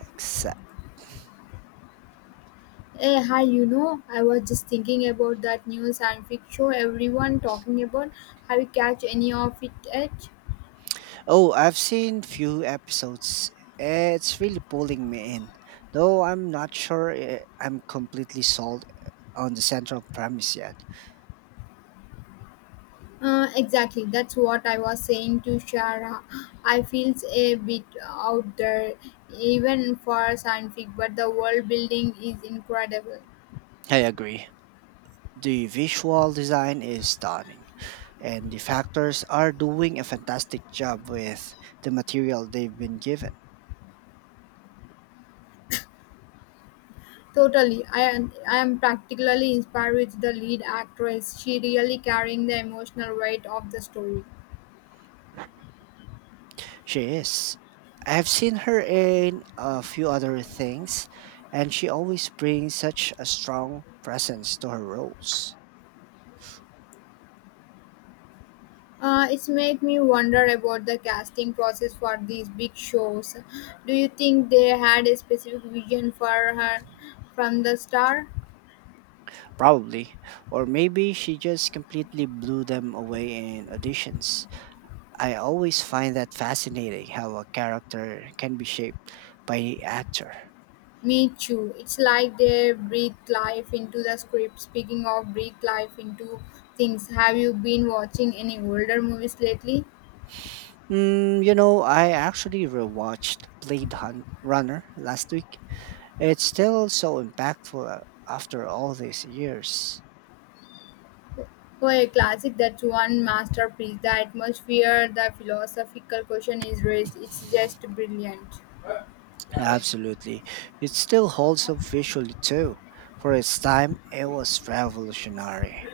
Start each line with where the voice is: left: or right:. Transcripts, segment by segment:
right: Exa-
left: Hey, hi, you know, I was just thinking about that new science fiction show everyone talking about. Have you catch any of it yet?
right: Oh, I've seen few episodes. It's really pulling me in, though I'm not sure I'm completely sold on the central premise yet.
left: Exactly, that's what I was saying to Shara. I feels a bit out there, even for science fiction, but the world building is incredible.
right: I agree. The visual design is stunning, and the factors are doing a fantastic job with the material they've been given.
left: Totally, I am particularly inspired with the lead actress. She really carrying the emotional weight of the story.
right: She is. I've seen her in a few other things, and she always brings such a strong presence to her roles.
left: It's made me wonder about the casting process for these big shows. Do you think they had a specific vision for her from the star?
right: Probably. Or maybe she just completely blew them away in auditions. I always find that fascinating how a character can be shaped by the actor.
left: Me too. It's like they breathed life into the script. Speaking of breathe life into things, have you been watching any older movies lately?
right: You know, I actually rewatched Blade Runner last week. It's still so impactful after all these years.
left: For a classic, that's one masterpiece. The atmosphere, the philosophical question is raised. It's just brilliant.
right: Absolutely. It still holds up visually too. For its time, it was revolutionary.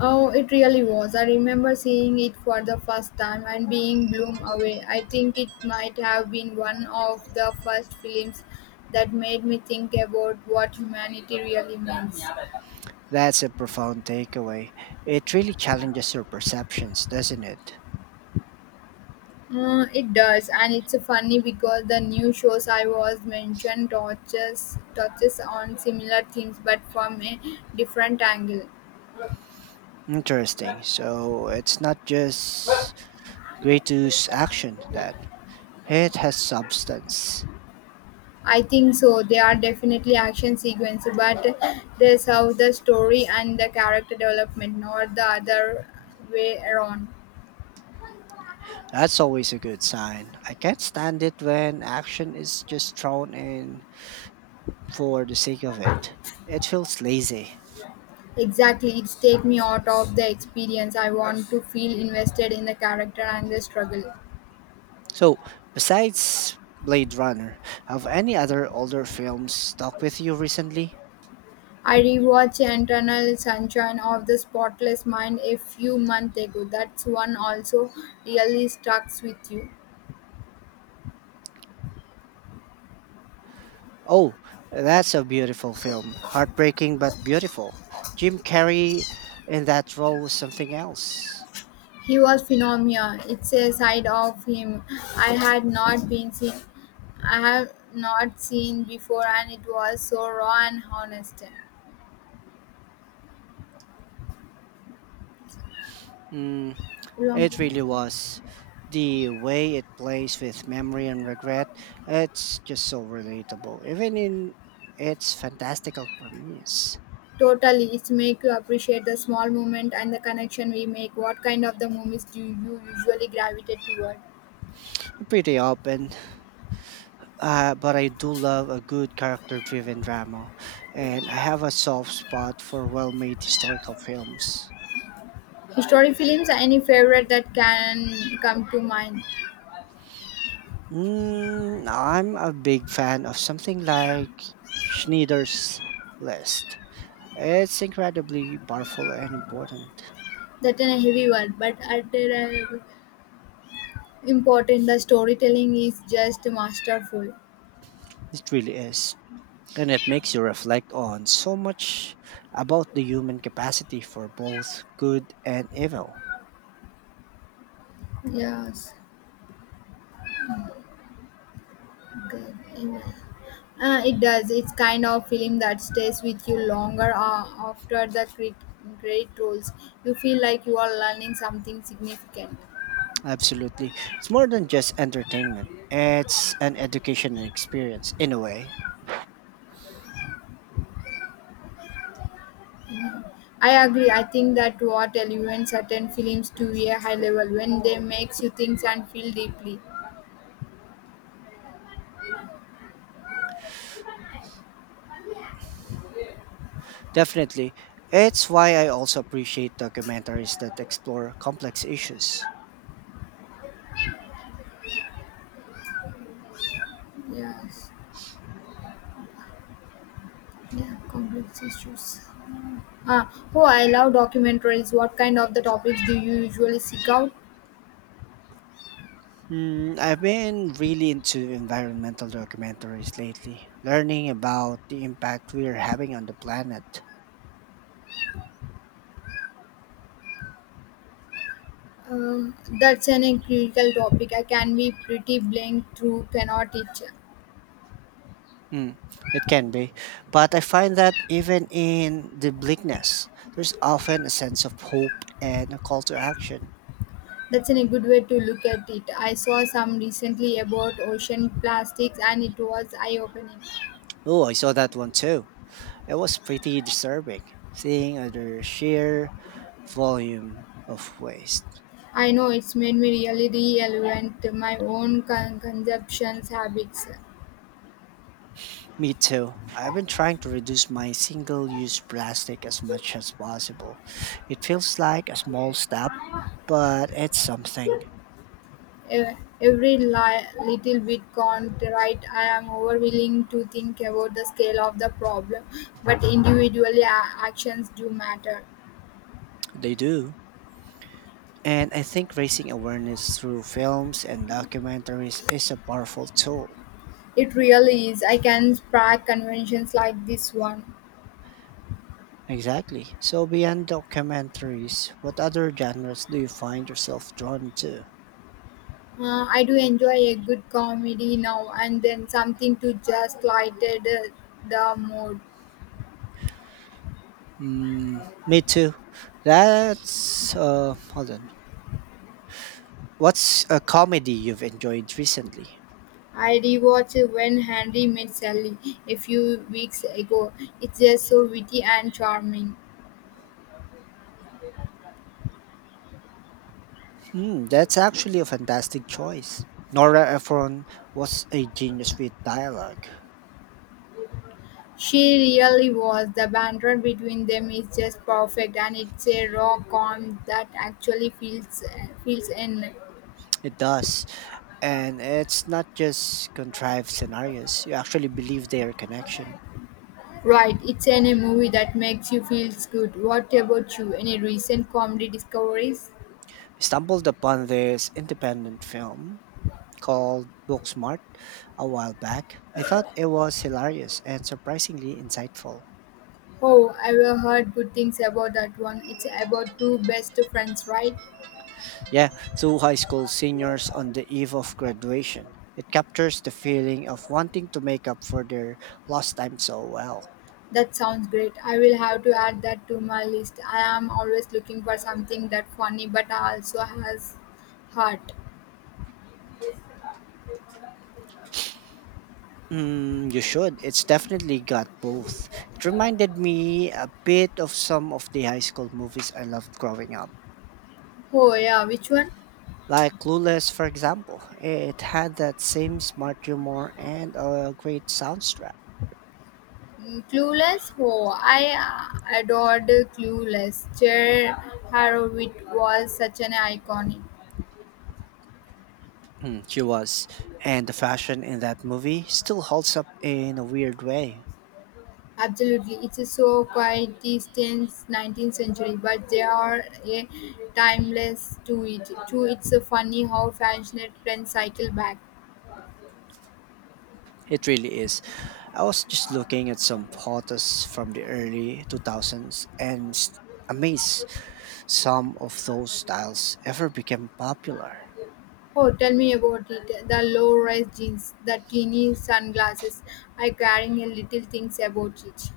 left: Oh, it really was. I remember seeing it for the first time and being blown away. I think it might have been one of the first films that made me think about what humanity really means.
right: That's a profound takeaway. It really challenges your perceptions, doesn't it?
left: It does, and it's funny because the new shows I was mentioned touches on similar themes but from a different angle.
right: Interesting. So it's not just gratuitous action then. It has substance.
left: I think so. They are definitely action sequence, but they serve the story and the character development, not the other way around.
right: That's always a good sign. I can't stand it when action is just thrown in for the sake of it. It feels lazy.
left: Exactly, it's take me out of the experience. I want to feel invested in the character and the struggle.
right: So, besides Blade Runner, have any other older films stuck with you recently?
left: I rewatched Internal Sunshine of the Spotless Mind a few months ago. That's one also really stuck with you.
right: Oh, that's a beautiful film. Heartbreaking but beautiful. Jim Carrey in that role was something else.
left: He was phenomenal. It's a side of him I had not been seen I have not seen before and it was so raw and honest.
right: Mm,
left: Long-
right: it really was. The way it plays with memory and regret, it's just so relatable, even in its fantastical premise.
left: Totally, it's make you appreciate the small moment and the connection we make. What kind of the movies do you usually gravitate toward?
right: I'm pretty open, but I do love a good character driven drama, and I have a soft spot for well made historical films.
left: Historic films, any favorite that can come to mind?
right: I'm a big fan of something like Schneider's List. It's incredibly powerful and important.
left: That in a heavy one, but at a important the storytelling is just masterful.
right: It really is. And it makes you reflect on so much about the human capacity for both good and evil.
left: Yes. Okay. Yeah. It does. It's kind of film that stays with you longer after the great roles. You feel like you are learning something significant.
right: Absolutely. It's more than just entertainment, it's an education and experience in a way.
left: I agree. I think that what elevates certain films to a high level when they makes you think and feel deeply.
right: Definitely. It's why I also appreciate documentaries that explore complex issues.
left: Yes. Yeah. Complex issues. Oh, I love documentaries. What kind of the topics do you usually seek out?
right: I've been really into environmental documentaries lately, learning about the impact we are having on the planet.
left: That's an a critical topic. I can be pretty blank through cannot it.
right: Mm, it can be, but I find that even in the bleakness, there's often a sense of hope and a call to action.
left: That's an a good way to look at it. I saw some recently about ocean plastics and it was eye opening.
right: Oh, I saw that one too. It was pretty disturbing, seeing the sheer volume of waste.
left: I know it's made me really reevaluate my own consumption habits.
right: Me too. I've been trying to reduce my single use plastic as much as possible. It feels like a small step, but it's something.
left: Every little bit can right. I am overwilling to think about the scale of the problem, but individually actions do matter.
right: They do. And I think raising awareness through films and documentaries is a powerful tool.
left: It really is. I can spark conventions like this one.
right: Exactly. So, beyond documentaries, what other genres do you find yourself drawn to?
left: I do enjoy a good comedy now and then something to just lighten the mood.
right: Me too. That's. Hold on. What's a comedy you've enjoyed recently?
left: I rewatched When Henry Met Sally a few weeks ago. It's just so witty and charming.
right: That's actually a fantastic choice. Nora Ephron was a genius with dialogue.
left: She really was. The banter between them is just perfect, and it's a raw calm that actually feels in.
right: It does. And it's not just contrived scenarios, you actually believe their connection.
left: Right, it's any movie that makes you feel good. What about you? Any recent comedy discoveries?
right: I stumbled upon this independent film called Booksmart a while back. I thought it was hilarious and surprisingly insightful.
left: Oh, I've heard good things about that one. It's about two best friends, right?
right: Yeah, two high school seniors on the eve of graduation. It captures the feeling of wanting to make up for their lost time so well.
left: That sounds great. I will have to add that to my list. I am always looking for something that funny but also has heart.
right: You should. It's definitely got both. It reminded me a bit of some of the high school movies I loved growing up,
left: Oh yeah, which one?
right: like Clueless, for example. It had that same smart humor and a great soundtrack.
left: Mm, Clueless. Oh, I Adored Clueless. Cher Horowitz was such an iconic.
right: She was. And the fashion in that movie still holds up in a weird way.
left: Absolutely, it is so quite since 19th century, but there are a timeless to it. Too, it's a funny how fashion trends cycle back.
right: It really is. I was just looking at some photos from the early 2000s and amazed some of those styles ever became popular.
left: Oh, tell me about it. The low-rise jeans, the teeny sunglasses. I caring a little things about it.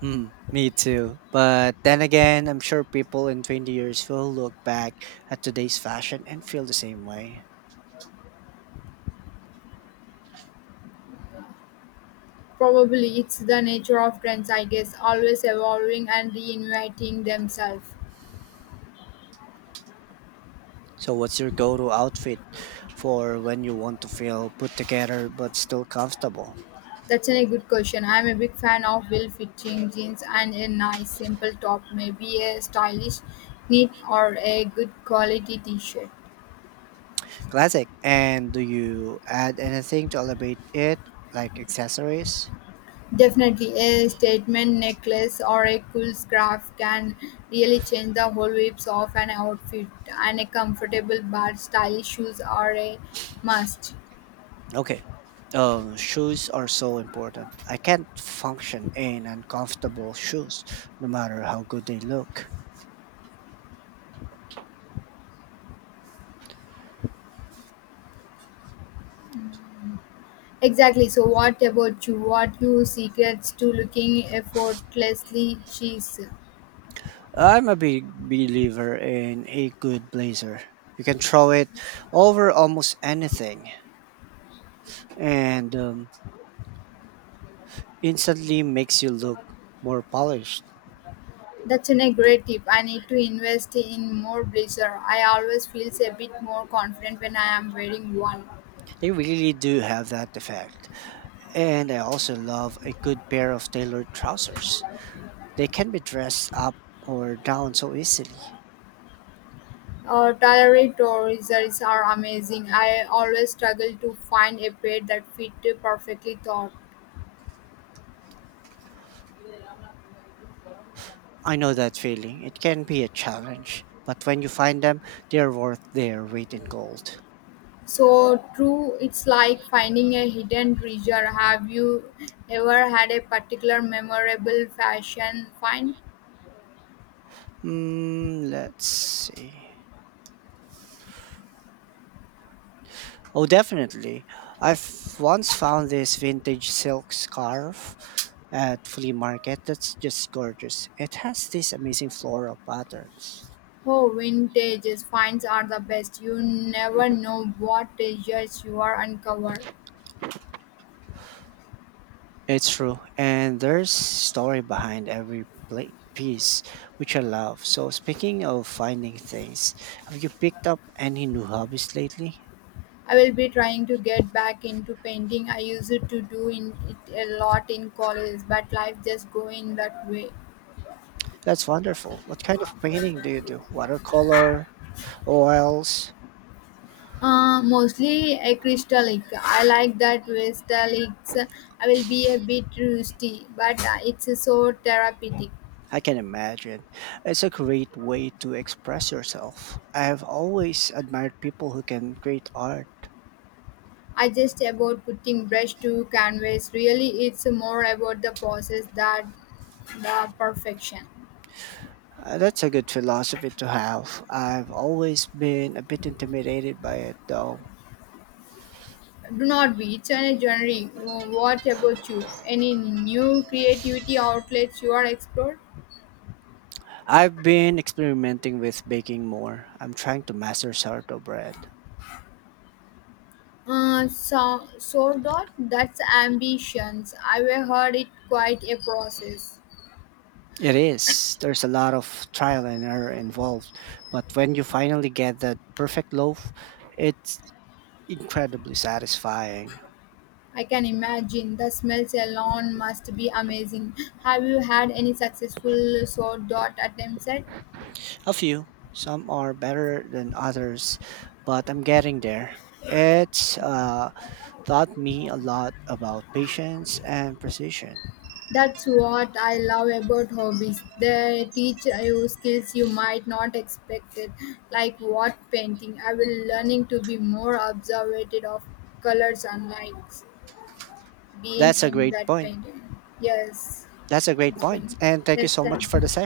right: Hmm, me too. But then again, I'm sure people in 20 years will look back at today's fashion and feel the same way.
left: Probably it's the nature of trends, I guess, always evolving and reinventing themselves.
right: So, what's your go to outfit for when you want to feel put together but still comfortable?
left: That's a good question. I'm a big fan of well-fitting jeans and a nice simple top, maybe a stylish knit or a good quality t-shirt.
right: Classic. And do you add anything to elevate it, like accessories?
left: Definitely a statement necklace or a cool scarf can really change the whole vibes of an outfit and a comfortable but stylish shoes are a must.
right: Okay. Shoes are so important. I can't function in uncomfortable shoes, no matter how good they look.
left: Exactly. So what about you? What you secrets to looking effortlessly cheese?
right: I'm a big believer in a good blazer. You can throw it over almost anything and instantly makes you look more polished.
left: That's an a great tip. I need to invest in more blazer. I always feels a bit more confident when I am wearing one.
right: They really do have that effect. And I also love a good pair of tailored trousers. They can be dressed up or down so easily.
left: Tailored trousers are amazing. I always struggle to find a pair that fit perfectly thought.
right: I know that feeling. It can be a challenge, but when you find them, they're worth their weight in gold.
left: So true, it's like finding a hidden treasure. Have you ever had a particular memorable fashion find?
right: Let's see. Oh, definitely. I've once found this vintage silk scarf at flea market that's just gorgeous. It has these amazing floral patterns.
left: Oh, vintage finds are the best. You never know what treasures you are uncover.
right: It's true, and there's story behind every pla piece, which I love. So, speaking of finding things, have you picked up any new hobbies lately?
left: I will be trying to get back into painting. I used to do in it a lot in college, but life just going that way.
right: That's wonderful. What kind of painting do you do? Watercolor, oils?
left: Mostly acrylic. I like that with acrylics. I will be a bit rusty, but it's so therapeutic.
right: I can imagine. It's a great way to express yourself. I have always admired people who can create art.
left: I just about putting brush to canvas. Really, it's more about the process that the perfection.
right: That's a good philosophy to have. I've always been a bit intimidated by it though.
left: Do not be. It's a genre. What about you? Any new creativity outlets you are explored?
right: I've been experimenting with baking more. I'm trying to master sourdough bread.
left: So dot. That's ambitions. I have heard it quite a process.
right: It is. There's a lot of trial and error involved, but when you finally get that perfect loaf, it's incredibly satisfying.
left: I can imagine the smells alone must be amazing. Have you had any successful so dot attempts at?
right: A few. Some are better than others, but I'm getting there. It's taught me a lot about patience and precision.
left: That's what I love about hobbies. They teach you skills you might not expect it, like what painting. I will learning to be more observant of colors and lights being
right: That's a
left: in
right: great
left: that
right: point.
left: painting. Yes,
right: That's a great
left: it's
right: point.
left: been.
right: And thank you
left: Yes,
right: so much
left: thank
right: for the
left: you.
right: session.